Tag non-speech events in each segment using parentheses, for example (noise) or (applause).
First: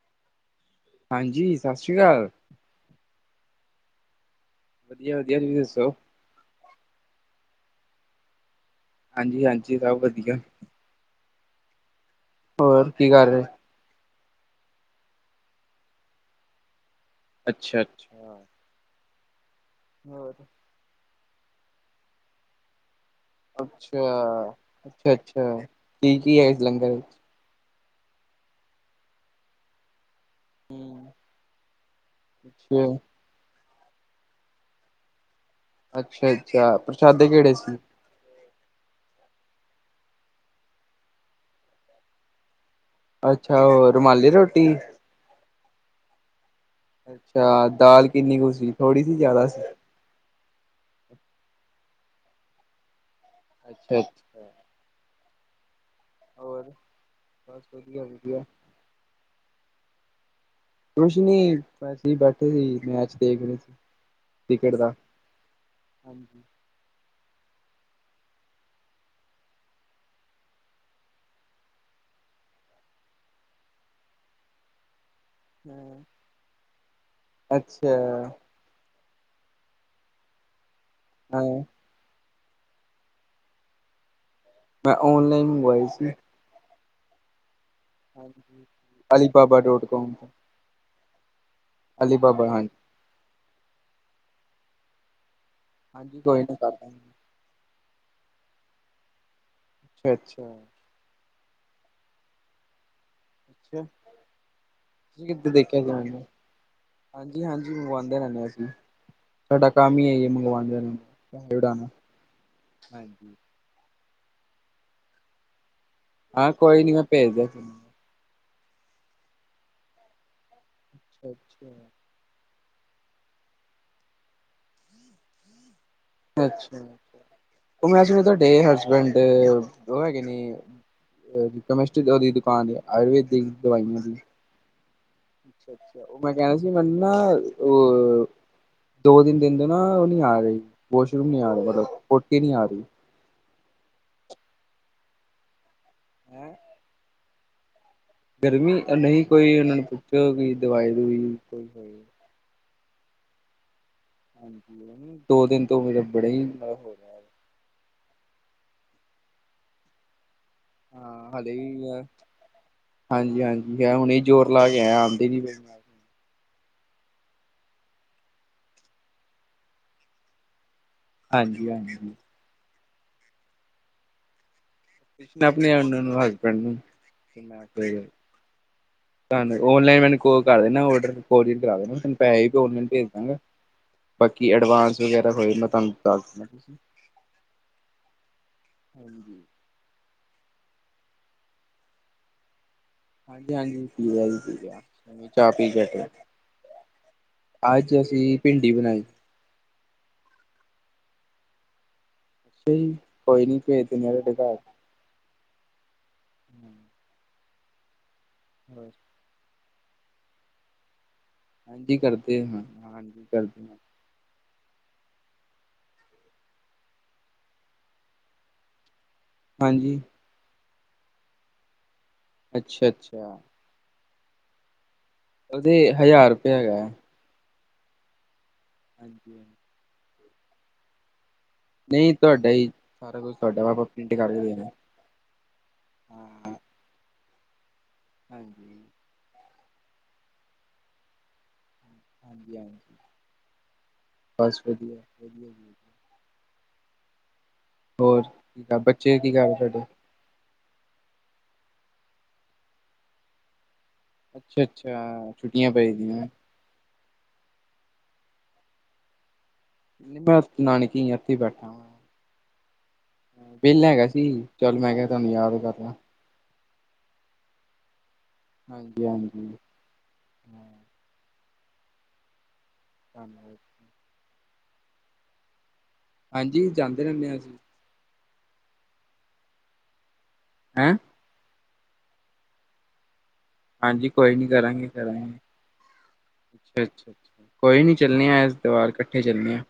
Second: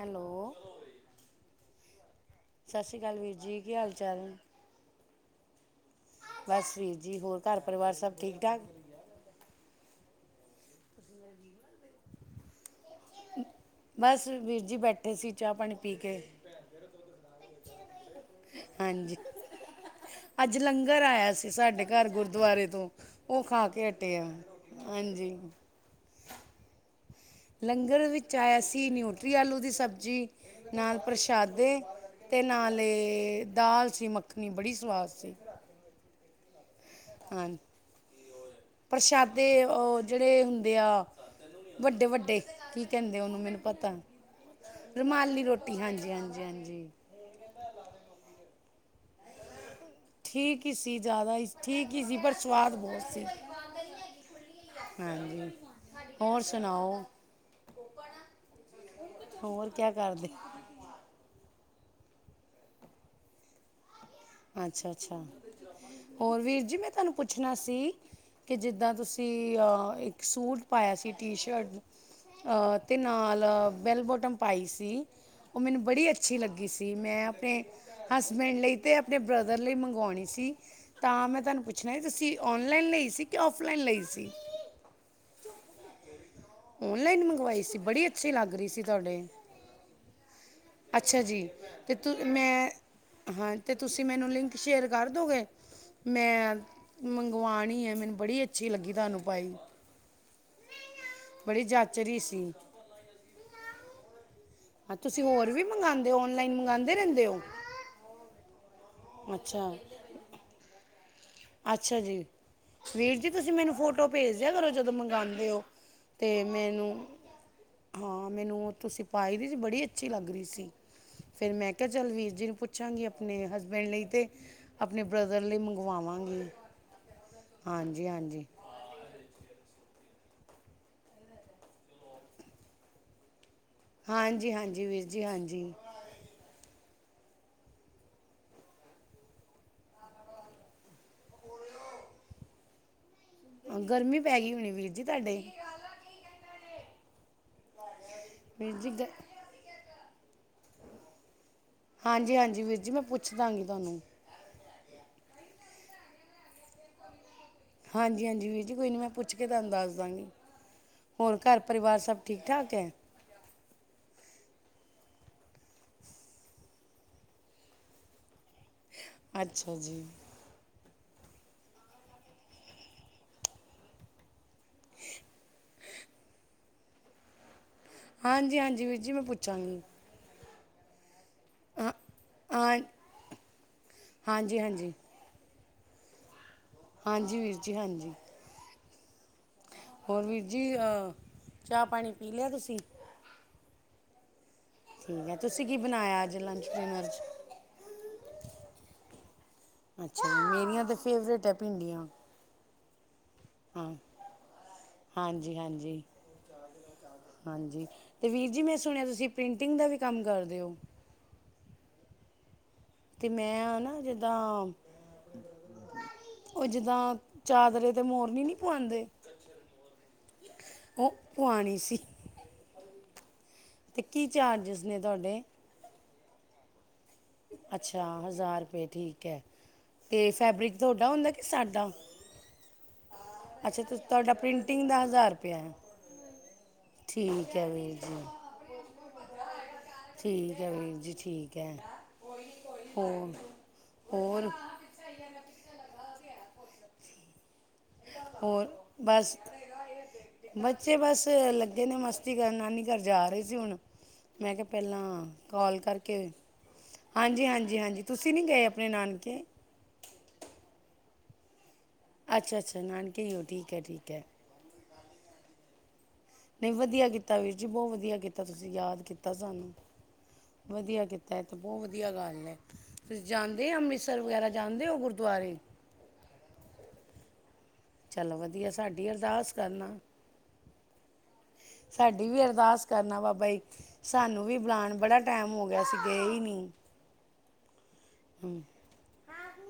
Hello ਹਾਂਜੀ ਸਤਿ ਸ੍ਰੀ ਅਕਾਲ ਸਤਿ ਸ਼੍ਰੀ ਅਕਾਲ ਵੀਰ ਜੀ ਕੀ ਹਾਲ ਚਾਲ ਵਧੀਆ ਵਧੀਆ ਤੁਸੀਂ ਦੱਸੋ। ਬਸ ਵੀਰ ਜੀ ਹੋਰ ਘਰ ਪਰਿਵਾਰ ਸਭ ਠੀਕ ਠਾਕ ਹਾਂਜੀ ਹਾਂਜੀ ਸਭ ਵਧੀਆ। ਹੋਰ ਕੀ ਕਰ ਰਹੇ। ਬਸ ਵੀਰ ਜੀ ਬੈਠੇ ਸੀ ਚਾਹ ਪਾਣੀ ਪੀ ਕੇ ਅੱਛਾ ਅੱਛਾ। ਹਾਣ ਜੀ ਅੱਜ ਲੰਗਰ ਆਇਆ ਸੀ। ਅਸੀਂ ਸਾਡੇ ਘਰ ਗੁਰਦੁਆਰੇ ਤੋਂ ਉਹ ਖਾ ਕੇ ਹਟੇ ਆ ਅੱਛਾ- ਹਾਂਜੀ ਅੱਛਾ-ਅੱਛਾ ਕੀ, ਕੀ ਹੈ ਇਸ ਲੰਗਰ ਵਿੱਚ? ਲੰਗਰ ਵਿੱਚ ਆਇਆ ਸੀ, ਨਿਊਟਰੀ ਆਲੂ ਦੀ ਸਬਜ਼ੀ। ਨਾਲ ਹੂੰ, ਪ੍ਰਸ਼ਾਦੇ ਤੇ ਨਾਲ ਅੱਛਾ ਏ ਦਾਲ ਸੀ ਮੱਖਣੀ ਬੜੀ ਸਵਾਦ ਸੀ। ਅੱਛਾ-ਅੱਛਾ। ਪ੍ਰਸ਼ਾਦੇ ਕਿਹੜੇ ਹਾਂਜੀ ਸੀ? ਪ੍ਰਸ਼ਾਦੇ ਉਹ ਜਿਹੜੇ ਹੁੰਦੇ ਆ, ਵੱਡੇ-ਵੱਡੇ ਕੀ ਕਹਿੰਦੇ ਉਹਨੂੰ ਮੈਨੂੰ ਅੱਛਾ ਉਹ ਪਤਾ, ਰੁਮਾਲੀ ਰੋਟੀ ਰੁਮਾਲੀ ਰੋਟੀ। ਟੀ ਹਾਂਜੀ-ਹਾਂਜੀ-ਹਾਂਜੀ-ਹਾਂਜੀ। ਅੱਛਾ ਦਾਲ ਕਿੰਨੀ ਕੁ ਸੀ? ਥੋੜੀ ਸੀ ਜਿਆਦਾ ਸੀ। ਠੀਕ ਹੀ ਸੀ, ਜ਼ਿਆਦਾ ਹੀ ਠੀਕ ਹੀ ਸੀ, ਪਰ ਸਵਾਦ ਬਹੁਤ ਸੀ। ਅੱਛਾ-ਅੱਛਾ। ਹਾਂਜੀ। ਹੋਰ ਬਸ ਵਧੀਆ, ਵਧੀਆ। ਹੋਰ ਕਿਆ ਕਰਦੇ? ਕੁਛ ਨੀ, ਅਸੀ ਬੈਠੇ ਸੀ ਮੈਚ ਦੇਖ ਰਹੇ ਸੀ। ਕ੍ਰਿਕਟ ਦਾ ਅੱਛਾ-ਅੱਛਾ ਹੋਰ ਹਾਂਜੀ, ਵੀਰ ਜੀ ਮੈਂ ਤੁਹਾਨੂੰ ਪੁੱਛ ਪੁੱਛਣਾ ਸੀ, ਕਿ ਜਿੱਦਾਂ ਤੁਸੀਂ ਇੱਕ ਸੂਟ ਪਾਇਆ ਸੀ, ਟੀ ਸ਼ਰਟ ਅਤੇ ਨਾਲ ਬੈਲ ਬੋਟਮ ਪਾਈ ਸੀ। ਉਹ ਮੈਨੂੰ ਬੜੀ ਅੱਛੀ ਲੱਗੀ ਸੀ, ਮੈਂ ਆਪਣੇ ਅੱਛਾ ਹਸਬੈਂਡ ਲਈ ਤ ਦੇ ਬ੍ਰਦਰ ਲਈ ਮੰਗਵਾਣੀ ਸੀ। ਤਾਂ ਮੈਂ ਹਾਂ ਤੁਹਾਨੂੰ ਪੁੱਛਣਾ ਜੀ ਤੁਸੀਂ ਔਨਲਾਈਨ ਲਈ ਸ, ਕਿ ਔਫਲਾਈਨ ਲਈ ਸੀ। ਮੈਂ ਔਨਲਾਈਨ ਮੰਗਵਾਈ ਸੀ। ਔਨਲਾਈਨ ਮੰਗਵਾਈ ਸੀ। ਬੜੀ ਅੱਛੀ ਲੱਗ ਹਾਂਜੀ ਰਹੀ ਸੀ (inaudible) ਤੁਹਾਡੇ ਅਲੀ ਬਾਬਾ ਡੋਟ ਕੋਮ ਤੋਂ। ਅੱਛਾ ਜੀ। ਅਤੇ ਤੂੰ ਅਲੀਬਾਬਾ ਹਾਂਜੀ ਮੈਂ, ਹਾਂ। ਅਤੇ ਤੁਸੀਂ ਮੈਨੂੰ ਲਿੰਕ ਸ਼ੇਅਰ ਕਰ ਦੋਗੇ। ਹਾਂਜੀ ਕੋਈ ਮੈਂ ਨਾ ਕਰ ਦਾਂਗੇ ਮੰਗਵਾਨੀ ਐ ਮੈਨੂੰ ਬੜੀ ਅੱਛੀ ਲੱਗੀ ਤੁਹਾਨੂੰ ਪਾਈ। ਅੱਛਾ, ਅੱਛਾ। ਬੜੀ ਜਚ ਰਹੀ ਸੀ। ਅੱਛਾ। ਹਾਂ ਤੁਸੀਂ ਤੁਸੀਂ ਕਿਥੇ ਹੋਰ ਵੀ ਦੇਖਿਆ ਜਾਂਦੇ? ਮੰਗਵਾਉਂਦੇ ਹੋ ਔਨਲਾਈਨ ਮੰਗਵਾਉਂਦੇ ਰਹਿੰਦੇ ਹੋ -ਹਾਂਜੀ, ਹਾਂਜੀ ਮੰਗਵਾਉਂਦੇ ਰਹਿੰਦੇ ਅਸੀਂ, ਸਾਡਾ ਅੱਛਾ ਕੰਮ ਹੀ ਏਹੀ ਹੈ, ਮੰਗਵਾਨ ਦੇ ਅੱਛਾ ਜੀ ਵੀਰ ਜੀ ਤੁਸੀਂ ਮੈਨੂੰ ਫੋਟੋ ਭੇਜ ਦੇਆ ਕਰੋ ਜਦੋਂ ਮੰਗਾਦੇ ਹੋ। ਹਾਂ ਕੋਈ ਨੀ ਮੈਂ ਭੇਜਦਾ ਹ ਮੈਨੂੰ ਤੁਸੀਂ ਪਾਈ ਦੀ ਸੀ ਬੜੀ ਅੱਛੀ ਲੱਗ ਰਹੀ ਸੀ। ਫੇਰ ਮੈਂ ਕਿਹਾ ਅੱਛਾ ਚਲ ਵੀਰ ਜੀ ਨੂੰ ਪੁੱਛ ਪੁਛਾਂਗੀ ਆਪਣੇ ਹਸਬੈਂਡ ਲਈ, ਤੇ ਆਪਣੇ ਬ੍ਰਦਰ ਲਈ ਮੰਗਵਾਵਾਂ। ਅੱਛਾ ਉਹ ਮੈਂ ਸੁਣਿਆ ਹਾਂਜੀ ਤੁਹਾਡੇ ਹਸਬੈਂਡ ਉਹ ਹੈਗੇ ਨੇ ਕੈਮਿਸਟ ਉਹਦੀ ਦੁਕਾਨ ਆਯੁਰਵੇਦਿਕ ਹਾਂਜੀ, ਹਾਂਜੀ ਵੀਰ ਜੀ। ਅੱਛਾ, ਹਾਂਜੀ ਅੱਛਾ ਉਹ ਮੈਂ ਕਹਿ ਰਿਹਾ ਸੀ। ਨਾ ਉਹ ਦੋ ਤਿੰਨ ਦਿਨ ਤੋਂ ਨਾ ਉਹ ਨਹੀਂ ਆ ਰਹੀ ਵਾਸ਼ਰੂਮ ਨ ਆ ਰਹੀ ਮਤਲਬ ਪੋਟੀ ਨਹੀਂ ਆ ਰਹੀ। ਗਰਮੀ ਪੈ ਗਈ ਹੋੁਣੀ ਵੀਰ ਜੀ ਤੁਹਾਡੇ। ਹੈ। ਵੀਰ ਗਰਮੀ ਜੀ ਗ ਨਹੀਂ ਕੋਈ ਉਹਨਾਂ ਨੂੰ ਜੋ ਕਿ ਦਵਾਈ, ਦਵੁਈ ਹਾਂਜੀ-ਹਾਂਜੀ ਵੀਰ ਜੀ ਮੈਂ, ਪੁੱਛਦਾਂਗੀ ਤੁਹਾਨੂੰ ਦੋ ਦਿਨ ਤੋਂ, ਮੇਰਾ ਬੜਾ ਹੀ ਹਾਂਜੀ-ਹਾਂਜੀ। ਵੀਰਜੀ। ਕੋਈ ਨਹੀਂ ਮੈਂ' ਪੁੱਛ ਕੇ ਤੁਹਾਨੂੰ ਦੱਸ ਦਾਂਗੀ। ਹਾਂ ਹੋਰ, ਹਾਲੇ ਘਰ-ਪਰਿਵਾਰ ਸਭ ਠੀਕ-ਠਾਕ ਹੈ? ''ਮੈਂ ਹੁਣੇ ਹੀ ਜੋੋਰ ਲਾ ਕੇ ਆਯਾ ਆਉਂਦੇ ਨੀ ਪਈ। ਅੱਛਾ ਜੀ। ਹਾਂਜੀ- ਹਾਂਜੀ। (unintelligible) ਹਸਬੈਂਡ ਨੂੰ ਹਾਂਜੀ- ਹਾਂਜੀ, ਵੀਰ ਜੀ ਮੈਂ (unintelligible) ਪੁੱਛਾਂਗੀ ਔਨਲਾਇਨ ਉਹ ਕਰਦੇ ਨਾ, ਔਡਰ। ਕੋਰਿਅਰ ਕਰਵਾ ਦੇਵਾਂ, ਹਾਂ ਤੁਹਾਨੂੰ ਪੈਹੇ ਮੈਂ ਹਾਂ ਆਨਲਾਈਨ ਭੇਜ ਦਾਂਗਾ। ਬਾਕੀ ਹਾਂਜੀ ਹਾਂਜੀ ਐਡਵਾਂਸ ਵਗੈਰਾ ਹੋਏ (unintelligible) ਹਾਂਜੀ ਵੀਰ ਜੀ, ਹਾਂਜੀ। (inaudible) ਹੋਰ, ਵੀਰ ਜੀ। ਅ--ਚਾਹ ਪਾਣੀ ਪੀ ਲਿਆ ਤੁਸੀਂ? ਹਾਂਜੀ-ਹਾਂਜੀ ਪੀ ਲੇਆ ਜੀ ਪੀ ਲਿਆ ਹੁਣੇ ਠੀਕ ਹੈ। ਚਾਹ ਤੁਸੀਂ ਪੀ ਕੀ ਕੇ ਹਟੇ ਬਣਾਇਆ ਅੱਜ ਲੰਚ, ਡਿਨਰ'ਚ? ਅੱਜ ਅਸੀਂ ਭਿੰਡੀ ਬਣਾਈ। ਅੱਛਾ। ਮੇਰੀਆਂ ਤੇ ਫੇਵਰੇਟ ਹੈ ਭਿੰਡੀਆਂ। ਤੇ ਕੋਈ ਨੀ ਭੇਜ ਹਾਂ ਦਿੰਨੇ ਆ, ਤੁਹਾਡੇ ਘਰ। ਹਾਂਜੀ -ਹਾਂਜੀ। ਹਾਂਜੀ। ਤੇ ਵੀਰ ਜੀ, 'ਮੈਂ' ਸੁਣਿਆ ਤੁਸੀ ਪ੍ਰਿੰਟ ਟਿੰਗ ਦਾ ਵੀ ਕੰਮ ਕਰਦੇ ਓ? ਹਾਂਜੀ ਕਰਦੇ ਹਾਂ। ਹਾਂਜੀ ਤੇ, ਮੈਂ, ਕਰਦੇ ਹਾਂ ਆਨਾ ਜਿੱਦਾਂ ਓ ਜਿੱਦਾਂ, ਚਾਦਰੇ ਤੇ, ਮੋਰਨੀ ਨੀ ਪੁਆਂਦੇ ਹਾਂਜੀ। ਓ ਪਵਾਣੀ ਸੀ। ਅੱਛਾ- ਅੱਛਾ। ਤੇ, ਕੀ ਚਾਰਜਿਸ? ਨੇ ਤੁਹਾਡੇ। ਹਜ਼ਾਰ ਰੁਪਯਾ ਹੈਗਾ ਐ। ਅੱਛਾ ਹਜ਼ਾਰ। ਫੇਰ ਠੀਕ ਐ। ਤੇ ਫੈਬਰਿਕ ਤੌਡਾ ਹੁੰਦਾ ਐ? ਨਈ ਤੁਹਾਡਾ ਹੀ ਸਾਰਾ ਕੁਛ ਤੁਹਾਡਾ ਅੱਛਾ ਆਪਾਂ ਤੇ ਪ੍ਰਿੰਟ ਤੁਹਾਡਾ ਕਰਕੇ ਦੇਣਾ ਪ੍ਰਿੰਟਿੰਗ ਦਾ ਰੁਪਇਆ ਹੈ ਐ। ਠੀਕ ਹੈ ਵੀ। ਹਾਂਜੀ। ਠੀਕ ਹੈ ਵੀਰ ਜੀ ਠੀਕ। ਹੈ ਹਂਜੀ ਹਾਂਜੀ ਹੋਰ ਹੋਰ ਬਸ ਵਧੀਆ ਵਧੀਆ। ਹੋਰ ਬੱਚੇ ਕੀ ਕਰ ਰਹੇ ਤੁਹਾਡੇ। ਬੱਚੇ ਬਸ ਲੱਗੇ ਨੇ ਮਸਤੀ ਕਰਨ ਨਾਨੀ ਘਰ ਜਾ ਰਹੇ ਸੀ ਹੁਣ। ਮੈਂ ਕਿਹਾ ਪੇਲਾਂ ਅੱਛਾ-ਅੱਛਾ ਛੁੱਟੀਆਂ ਕਾਲ ਪਈ ਦੀਆਂ ਕਰਕੇ ਹਾਂਜੀ ਹਾਂਜੀ ਹਾਂਜੀ। ਤੁਸੀ ਨੀ ਗਏ ਅਪਣੇ ਨਾਨਕੇ। ਨਈ ਮੈਂ ਨਾਨਕੀ ਇੱਥੇ ਬੈਠਾ। ਅੱਛਾ ਅਛ। ਵੇਲਾ ਹੈਗਾ ਸੀ ਚੱਲ ਮੈਂ ਕਿਹਾ ਤੁਹਾਨੂੰ ਯਾਦ ਕਰਨਾ। ਨਈ ਵਧੀਆ ਕੀਤਾ ਵੀਰ ਜੀ ਬੋ ਵਧੀਆ ਕੀਤਾ ਤੁਸੀ ਯਾਦ ਹਾਂਜੀ ਕੀਤਾ ਹਾਂਜੀ ਸਾਨੂੰ ਵਧੀਆ ਕੀਤਾ। ਐ ਤੇ ਬੋ ਵਧੀਆ ਗੱਲ ਐ। ਤੁਸੀ ਧੰਨਵਾਦ ਜਾਂਦੇ ਅੰਮ੍ਰਿਤਸਰ ਵਗੈਰਾ? ਜਾਂਦੇ ਹੋ ਗੁਰਦੁਆਰੇ ਹਾਂਜੀ ਜਾਂਦੇ ਰਹਿੰਦੇ ਹਾਂ ਅਸੀਂ ਚਲੋ ਵਧੀਆ ਸਾਡੀ ਅਰਦਾਸ ਕਰਨਾ ਹੈਂ ਸਾਡੀ ਵੀ ਅਰਦਾਸ ਕਰਨਾ ਬਾਬਾ ਬਈ ਹਾਂਜੀ ਕੋਈ ਸਾਨੂੰ ਨੀ ਵੀ ਕਰਾਂਗੇ ਬੁਲਾਉਣ ਬੜਾ ਕਰਾਂਗੇ ਟਾਈਮ ਹੋ ਗਿਆ ਅਸੀਂ ਗਏ ਹੀ ਨਹੀਂ ਅੱਛਾ ਅੱਛਾ ਅੱਛਾ ਕੋਈ ਨੀ ਚੱਲਣੇ ਆ ਇਸ ਵਾਰ ਇਕੱਠੇ ਚੱਲਣੇ ਆ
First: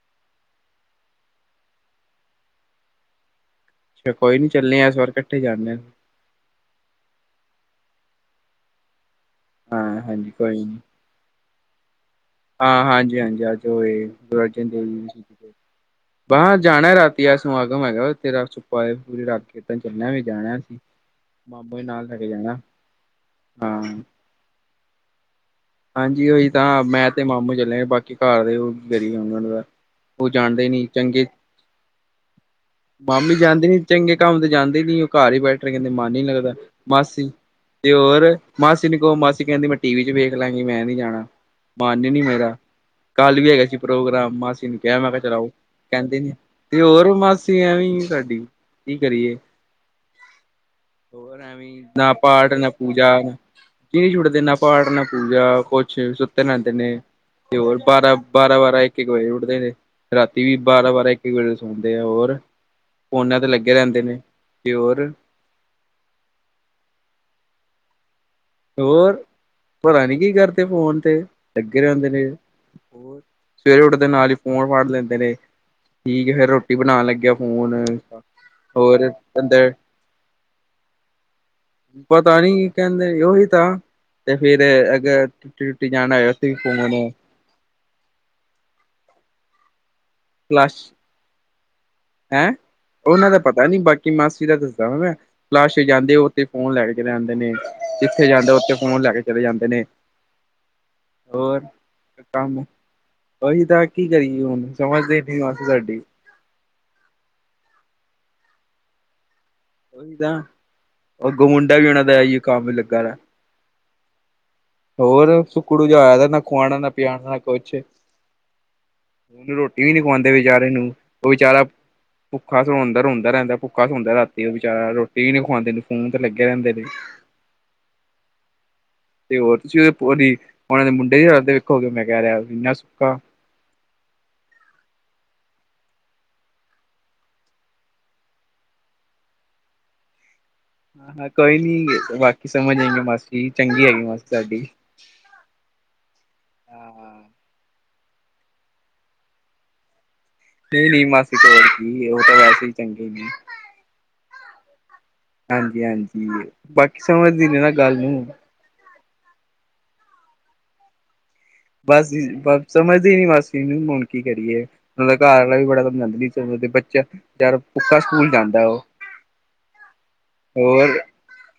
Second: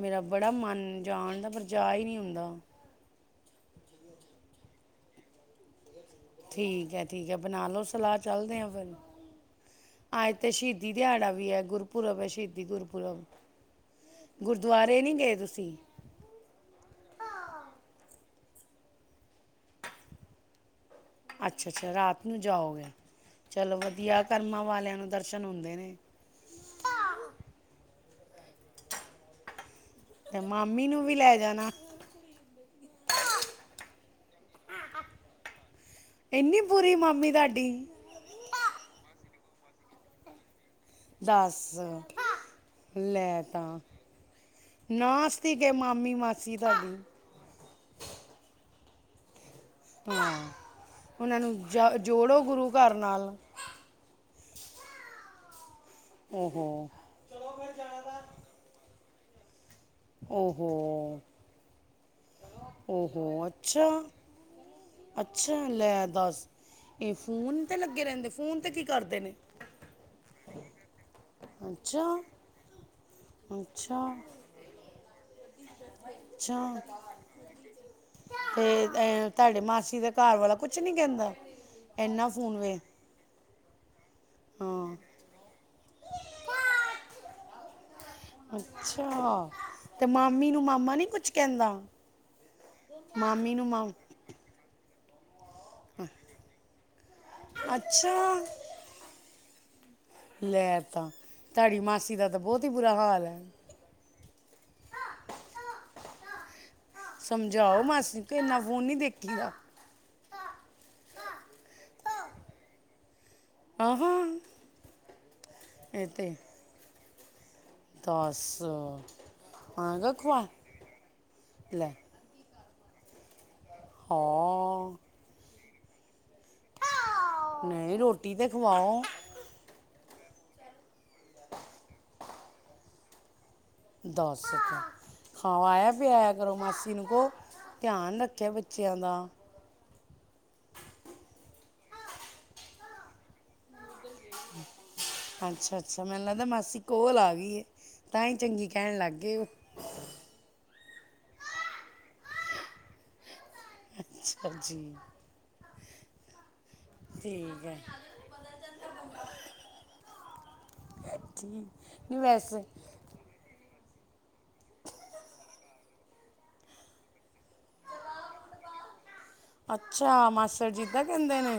ਮੇਰਾ ਬੜਾ ਮਨ ਜਾਣ ਦਾ ਪਰ ਜਾਚ ਹੀ ਨਹੀਂ ਆਦਾ ਅੱਛਾ ਕੋਈ ਨੀ ਚੱਲੇ ਆ ਇਸ ਵਾਰ ਇਕੱਠੇ ਜਾਂਦੇ ਹ ਠੀਕ ਹੈ ਠੀਕ ਹੈ ਬਣਾ ਲਓ ਸਲਾਹ ਚੱਲਦੇ ਆ ਫਿਰ ਹਾਂ ਹਾਂਜੀ ਆੱਜ ਤੇ ਕੋਈ ਨੀ ਸ਼ਹੀਦੀ ਦਿਹਾੜਾ ਵੀ ਹੈ ਗੁਰਪੁਰਬ ਹੈ ਸ਼ਹੀਦੀ ਹਾਂ ਹਾਂਜੀ ਗੁਰਪੁਰਬ ਹਾਂਜੀ ਅੱਜ ਹੋਏ ਗੁਰੂ ਅਰਜਨ ਦੇਵ ਗੁਰਦੁਆਰੇ ਨਹੀਂ ਜੀ ਗਏ ਤੁਸੀਂ ਬਾਹ ਜਾਣਾ ਰਾਤੀ ਦਾ ਸਮਾਗਮ ਹੈਗਾ ਤੇ ਰ ਸੁਪਾ ਪੂਰੀ ਰਗ ਕੇ ਤਾਂ ਚੱਲਿਆ ਵੀ ਜਾਣਾ ਸੀ ਅੱਛਾ ਅੱਛਾ ਰਾਤ ਨੂੰ ਜਾਓਗੇ ਚਲੋ ਹਾਂ ਵਧੀਆ ਕਰਮਾਂ ਵਾਲਿਆਂ ਨੂੰ ਦਰਸ਼ਨ ਹੁੰਦੇ ਨੇ ਹਾਂਜੀ ਉਹੀ ਤਾਂ ਮੈਂ ਤੇ ਮਾਮੂ ਚੱਲਿਆ ਬਾਕੀ ਘਰ ਦੇ ਉਹ ਗਰੀ ਹ ਦਾ ਉਹ ਤੇ ਜਾਣਦੇ ਨੀ ਮਾਮੀ ਨੂੰ ਵੀ ਚੰਗੇ ਲੈ ਜਾਣਾ ਮਾਮੀ ਜਾਂਦੇ ਨੀ ਚੰਗੇ ਕੰਮ ਤੇ ਜਾਂਦੇ ਨੀ ਉਹ ਘਰ ਹੀ ਬੈਠੇ ਕਹਿੰਦੇ ਮਨ ਨੀ ਲੱਗਦਾ ਇੰਨੀ ਪੂਰੀ ਮਾਸੀ ਮਾਮੀ ਤੁਹਾਡੀ ਤੇ ਹੋਰ ਮਾਸੀ ਨ ਕਹੋ ਮਾਸੀ ਕਹਿੰ ਮੈਂ ਟੀ ਵੀ ਚੇਖ ਮੈਂ ਨੀ ਜਾਣਾ ਦੱਸ ਮਨ ਨੀ ਮੇਰਾ ਲੈ ਕੱਲ ਵੀ ਹੈਗਾ ਸੀ ਤਾਂ ਪ੍ਰੋਗਰਾਮ ਮਾਸੀ ਨੂੰ ਕਿਹਾ ਮੈਂ ਕਿਹਾ ਚਲਾਓ ਨਾਸਤੀ ਕੇ ਮਾਮੀ ਕਹਿੰਦੇ ਨ ਮਾਸੀ ਤੇ ਤੁਹਾਡੀ ਹੋਰ ਮਾਸੀ ਐਵੇਂ ਸਾਡੀ ਕੀ ਕਰੀਏ ਹਾਂ ਉਹਨਾਂ ਹੋਰ ਨੂੰ ਐਵੇਂ ਜ- ਨਾ ਜੋੜੋ ਪਾਠ ਗੁਰੂ ਨਾ ਘਰ ਪੂਜਾ ਨਾਲ ਕੀ ਨੀ ੁੱਡਦੇ ਨਾ ਪਾੜਨ ਪੂ ਜਾਂਾ ਕੁਛ ਅੱਛੇ ਸੱਤੇ ਨ ਓਹੋ ਦੇ ਨੇ ਤੇ ਹੋਰ ਬਾਰਾਂ ਬਾਰਾਂ ਬਾਰਾਂ ਗਵਾਏ ਉੱਠਦੇ ਨੇ ਰਾਤੀ ਵੀ ਬਾਰਾਂ ਬਾਰਾਂ ਇੱਕ ਇੱਕ ਵਜੇ ਸੌਂਦੇ ਆ ਹੋਰ ਫੋਨਾਂ ੋ ਤੇ ਲੱਗੇ ਅੱਛਾ ਰਹਿੰਦੇ ਨੇ। ਤੇ ਹੋਰ ਅੱਛਾ ਲੈ ਦੱਸ ਇਹ ਫੋਨ ਲੱਗੇ ਰਹਿੰਦੇ ਫੋਨ ਤੇ ਕੀ ਹੋਰ ਕਰਦੇ ਨੇ ਪਤਾ ਨੀ ਕੀ ਕਰਦੇ ਫੋਨ ਤੇ ਲੱਗੇ ਅੱਛਾ ਰਹਦੇ ਨੇ ਹੋਰ ਸਵੇਰੇ ਅੱਛਾ ਉੱਠਦੇ ਨਾਲ ਹੀ ਫੋਨ ਫੜ ਲੈਂਦੇ (unintelligible) ਠੀਕ ਫੇਰ ਰੋਟੀ ਅੱਛਾ ਬਣਾਉਣ ਲੱਗਿਆ ਫੋਨ ਤੇ ਹੋਰ ਅਹ, ਤੁਹਾਡੇ ਕਹਿੰਦੇ ਮਾਸੀ ਦਾ ਘਰ ਵਾਲਾ ਕੁਝ ਨਹੀਂ ਕਹਿੰਦਾ ਇੰਨਾ ਪਤਾ ਫੋਨ ਨੀ ਵੇ ਕਹਿੰਦੇ ਉਹੀ ਤੇ ਫੇਿਰ ਹਾਂ ਅਗ ਟੁ ਅਸ ਪਗ ਨੇ ਅੱਛਾ ਤੇ ਮਾਮੀ ਨੂੰ ਮਾਮਾ ਨੀ ਕੁਛ ਕੇੰਦ ਹੈਂ ਉਹਨਾਂ ਦਾ ਪਤਾ ਨੀ ਬਾਕੀ ਮਾਸੀ ਦਾ ਦੱਸ ਤਾਂੈਂ (inaudible) ਫਲੈਸ਼ ਜਾਂਦੇ ਉੱਥੇ ਫੋਨ ਲੈ ਕੇ ਜਾਂਦੇ ਨੇ ਜਿੱਥੇ ਅੱਛਾ ਜਾਂਦੇ ਉੱਥੇ ਫੋਨ ਲੈ ਕੇ ਚਲੇ ਜਾਂਦੇ ਨੇ। ਲੈ ਤਾਂ ਹੋਰ ਤੁਹਾਡੀ ਮਾਸੀ ਦਾ ਤਾਂ ਕੰਮ ਬਹੁਤ ਹੀ ਬੁਰਾ ਹਾਲ ਹੈ। ਉਹੀ ਤਾਂ ਕੀ ਕਰੀਏ ਹੁਣ ਸਮਝਦੇ ਨੀ ਮਾਸੀ ਸਾਡੀ। ਸਮਝਾਓ ਮਾਸੀ ਕੇ ਇਨਾ ਫੋਨ ਨੀ ਦੇਖੀ ਦਾ। ਉਹੀ ਤਾਂ ਉਹ ਗ ਮੁੰਡਾ ਵੀ ਉਹਨਾ ਦਾ ਇਹੀ ਕੰਮ ਲੱਗਾ ਵ। ਆਹਾਂ ਹੋਰ ਸੁੱਕੜੂ ਜਿਹਾ ਇਹ ਹੋਇਆ ਦਾ ਤੇ ਨਾ ਖਵਾਨਾ ਨਾ ਪਣਾ ਦਾ (inaudible) ਦੱਸ ਕੁਛ-ਰੋਟੀ ਵੀ ਨੀ ਆਂਗਾ ਖਵਾਉਂਦੇ ਖਵਾ ਬਚਾਰੇ ਨੂੰ ਉਹ ਵਿਚਾਰਾ ਲੈ ਖੱਖਾੋਂਂਦਾ ਰੋਂੁੰਦਾ ਰਹਿੰਦਾ (inaudible) ਕਾਸ ਹੁੰਦਾ ਰਾਤ (inaudible) ਤੇ ਉਹ ਵਿਚਾਰਾ ਹਾਂ ਰੋਟੀ ਵੀ ਨਹੀਂ ਖਵਾਉਂਦੇ (inaudible) ਨੇ ਨਹੀਂ ਰੋਟੀ ਤੇ ਖਵਾਓ ਤੇ ਹੋਰ ਤੁਸੀਂ ਉਹਦੇ ਦੀ ਉਹਨਾਂ ਦੇ ਮੁੰਡੇ ਹੀ ਵੇਖੋਗੇ ਮੈਂ ਕਹਿ ਰਿਹਾ ਇੰਨਾ ਸੁੱਕਾ (inaudible) ਦਸ ਖਵਾਇਆ ਪਿਆਇਆ ਕਰੋ ਮਾਸੀ ਨੂੰ ਕਹੋ ਧਿਆਨ ਰੱਖਿਆ ਬੱਚਿਆਂ ਦਾ। ਕੋਈ ਨੀ ਬਾਕੀ ਸਮਝ ਜਾਗੀ ਮਾਸੀ ਚੰਗੀ ਹੈਗੀ ਮਾਸੀ ਸਾਡੀ। ਅੱਛਾ-ਅੱਛਾ ਮੈਨੂੰ ਲੱਗਦਾ ਮਾਸੀ ਕੋਲ ਹਾਂ ਆ ਗਈ ਏ। ਤਾਈ ਚੰਗੀ ਕਹਿਣ ਲਾਗੇ ਨਹੀਂ ਨਹੀਂ ਮਾਸੀ ਕੋਲ ਹੀ ਸੀ ਉਹ ਤਾਂ ਵੈਸੇ ਹੀ ਚੰਗੇ ਹਾਂਜੀ ਹਾਂਜੀ ਹਾਂਜੀ ਬਾਕੀ ਸਮਝਦੀ ਨੀ ਠੀਕ ਨਾ ਹੈ ਗੱਲ ਨੂੰ ਠੀਕ ਬਸ ਨਹੀਂ ਜੀ ਬਸ ਵੈਸੇ ਸਮਝਦੀ ਨੀ ਮਾਸੀ ਹੁਣ। ਕੀ ਕਰੀਏ ਓਂਦਾ ਘਰ ਆਲਾ ਵੀ ਬੜਾ ਸਮਝਾਦਾ ਵੀ ਛੋਟਾ ਬੱਚਾ ਭੁੱਖਾ ਸਕੂਲ ਜਾਂਦਾ ਓ ਅੱਛਾ ਮਾਸੜ ਜੀ ਏਦਾਂ ਕਹਿੰਦੇ ਨੇ।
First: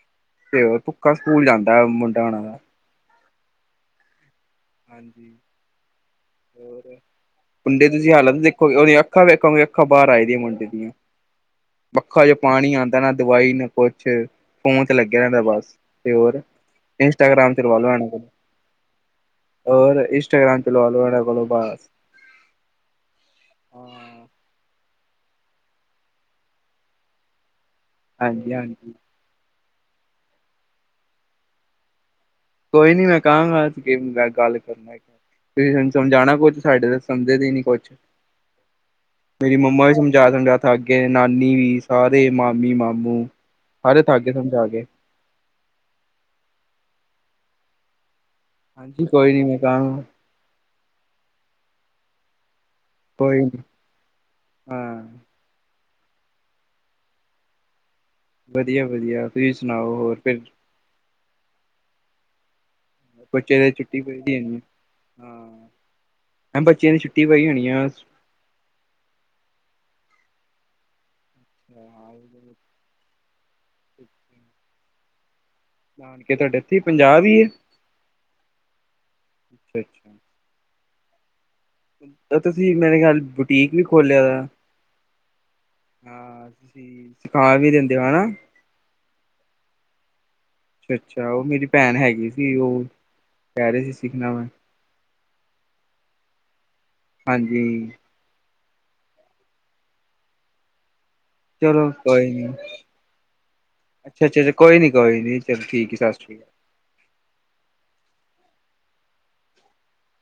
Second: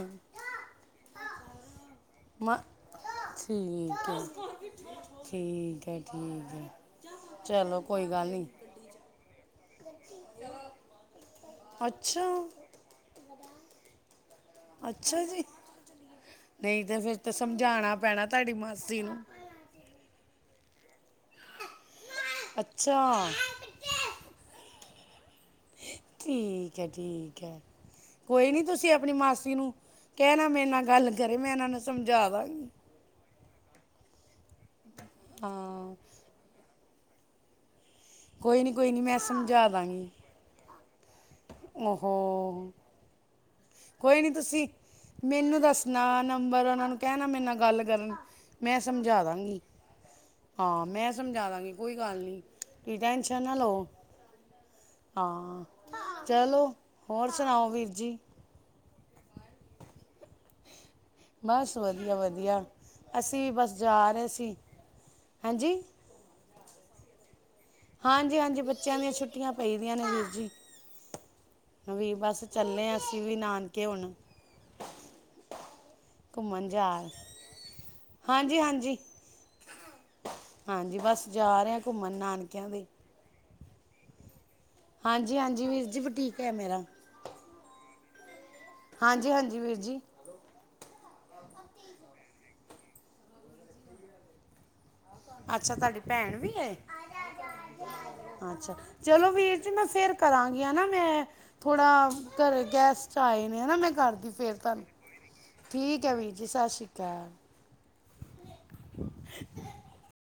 ਤੇ ਹੋਰ ਭੁੱਖਾ ਸਕੂਲ ਜਾਂ ਦਾ ਮੁੰਡਾ ਉਹਨਾਂ ਮਾ ਦਾ ਠੀਕ ਹੈ। ਠੀਕ ਹੈ ਠੀਕ ਹੈ ਚਲੋ ਮੁੰਡੇ ਦੀ ਕੋਈ ਤੁਸੀਂ ਗੱਲ ਹਾਲਤ ਨਹੀਂ ਦੇਖੋਗੇ ਉਹਦੀਆਂ ਅੱਖਾਂ ਵੇਖੋਗੇ ਅੱਖਾਂ ਬਾਹਰ ਆਈ ਦੀਆਂ ਮੁੰਡੇ ਦੀਆਂ ਅੱਛਾ ਅੱਖਾਂ ਜੋ ਪਾਣੀ ਆਂਦਾ ਨਾ ਦਵਾਈ ਨੂੰ ਕੁਛ ਫੋਨ ਤੇ ਲੱਗਿਆ ਅੱਛਾ ਰਹਿੰਦਾ ਜੀ ਬਸ ਤੇ ਹੋਰ ਨਹੀਂ ਤੇ ਫਿਰ ਤੇ ਇੰਸਟਾਗ੍ਰਾਮ ਚਲਵਾ ਸਮਝਾਉਣਾ ਪੈਣਾ ਤੁਹਾਡੀ ਮਾਸੀ ਨੂੰ। ਔਰ ਇੰਸਟਾਗ੍ਰਾਮ ਚਲਵਾ ਲੋ ਏਨਾ ਕੋਲੋ ਬੱਸ। ਅੱਛਾ। ਹਾਂ ਠੀਕ ਹੈ, ਠੀਕ ਹੈ। ਕੋਈ ਹਾਂਜੀ ਨੀ ਤੁਸੀਂ ਹਾਂਜੀ ਆਪਣੀ ਮਾਸੀ ਨੂੰ ਕਹਿਣਾ ਮੇਰੇ ਨਾਲ ਗੱਲ ਕਰੇ ਮੈਂ ਇਹਨਾਂ ਨੂੰ ਸਮਝਾ ਵਾਂ। ਕੋਈ ਨੀ ਮੈਂ ਕਹਾਂਗਾ ਗੱਲ ਕਰਨਗੇ ਤੁਸੀਂ ਸਾਨੂੰ ਹਾਂ ਸਮਝਾਉਣਾ ਕੁੱਝ ਸਾਡੇ ਤਾਂ ਸਮਝ ਦੇ ਨੀ ਕੁਛ ਕੋਈ ਨੀ ਕੋਈ ਨੀ ਮੈਂ ਸਮਝਾ ਦਾਂਗੀ। ਥੱ ਕ ਗੇ ਨਾਨੀ ਵੀ ਸਾਰੇ ਓਹੋ ਮਾਮੀ, ਮਾਮੂ ਸਾਰੇ ਕੋਈ ਥੱਕ ਨੀ ਗਏ ਤੁਸੀਂ ਸਮਝਾ ਕੇ ਮੈਨੂੰ ਦੱਸਣਾ ਨੰਬਰ ਉਹਨਾਂ ਨੂੰ ਕਹਿਣਾ ਮੇਰੇ ਨਾਲ ਗੱਲ ਕਰਨ ਮੈਂ ਹਾਂਜੀ ਸਮਝਾ ਕੋਈ ਨੀ ਮੈਂ ਦਾਂਗੀ ਕਹਾਂਗਾ। ਹਾਂ ਮੈਂ ਸਮਝਾ ਦਾਂਗੀ ਕੋਈ ਗੱਲ ਨਹੀਂ। ਤੁ ਟੈਨਸ਼ ਕੋਈ ਨਾ ਨੀ ਲੋਹਾ ਹਾਂ ਹਾ ਚਲੋ ਹੋਰ ਸੁਣਾਓ ਵੀਰ ਜੀ ਵਧੀਆ ਵਧੀਆ ਤੁਸੀਂ ਸੁਣਾਓ ਹੋਰ ਫਿਰ ਬਸ ਵਧੀਆ, ਵਧੀਆ। ਅਸੀਂ ਬੱਚੇ ਦੀ ਬਸ ਛੁੱਟੀ ਜਾ ਪਈ ਰਹੇ ਦੀ ਸੀ ਹੈਨੀ ਹਾਂਜੀ। ਮੈਂੱਚਿਆਂ ਦੀਛੁੱਟੀ ਪਈ ਹੋਣੀ ਆ। ਹਾਂਜੀ, ਹਾਂਜੀ। ਬੱਚਿਆਂ ਦੀਆਂ ਛੁੱਟੀਆਂ ਪਈਦੀਆਂ ਨੇ ਜੀ। ਜੀ। ਵੀ ਬਸ ਚੱਲੇ ਆ ਅਸੀਿਵੀ ਨਾਨਕੇ ਹੋਣ ਨਾਨਕੇ ਤੁਹਾਡੇ ਇਥੇ ਪੰਜਾਹ ਹੀਮ ਹਾਂਜੀ ਹਾਂਜੀ ਆਛਾ, ਅੱਛਾ। ਹਾਂਜੀ। ਬਸ। ਜਾ ਰਹੇ ਹਾਂ ਘੁੰਮਣ ਨਾਨਕਿਆਂ ਤੁਸੀਂ ਦੇ ਮੇਰੇ ਖਿਆਲ ਟੀਕ ਵੀ ਖੋਲਿਆ ਦਾ ਹਾਂਜੀ ਹਾਂਜੀ ਵੀਰ ਜੀ ਬੁਟੀਕ ਹਾਂ ਹੈ ਮੇਰਾ ਤੁਸੀ ਸਿਖਾ ਵੀ ਦਿੰਦੇ ਹਨ ਨਾ ਹਾਂਜੀ, ਹਾਂਜੀ। ਵੀਰ ਜੀ। ਅੱਛਾ ਅੱਛਾ ਉਹ ਮੇਰੀ ਭੈਣ ਹੈਗੀ ਸੀ ਉਹ ਕਹਿ ਰਹੇ ਸੀ ਸਿੱਖਣਾ ਮੈਂ ਅੱਛਾ। ਤੁਹਾਡੀ ਭੈਣ ਵੀ ਹੈ। ਹਾਂਜੀ। ਅੱਛਾ। ਚਲੋ ਵੀਰ ਜੀ ਮੈਂ ਫੇਿਰ ਕਰਾਂਗੀ ਹ ਨਾ ਮੈਂ ਥੋੜਾ ਚਲੋ ਕੋਈ ਨੀ ਘਰੇ ਗੈਸ ਚ ਆਏ ਨੇ ਹਨਾ ਮੈਂ ਕਰਦੀ ਅੱਛਾ-ਅੱਛਾ ਫੇਰ ਕੋਈ ਤੁਹਾਨੂੰ ਨੀ ਕੋਈ ਨੀ ਚਲੋ ਠੀਕ ਸਤਿ ਹੈ ਸ਼੍ਰੀ ਵੀਰ ਅਕਾਲ। ਜੀ। ਸਤਿ ਸ਼੍ਰੀ ਅਕਾਲ। (unintelligible) (inaudible)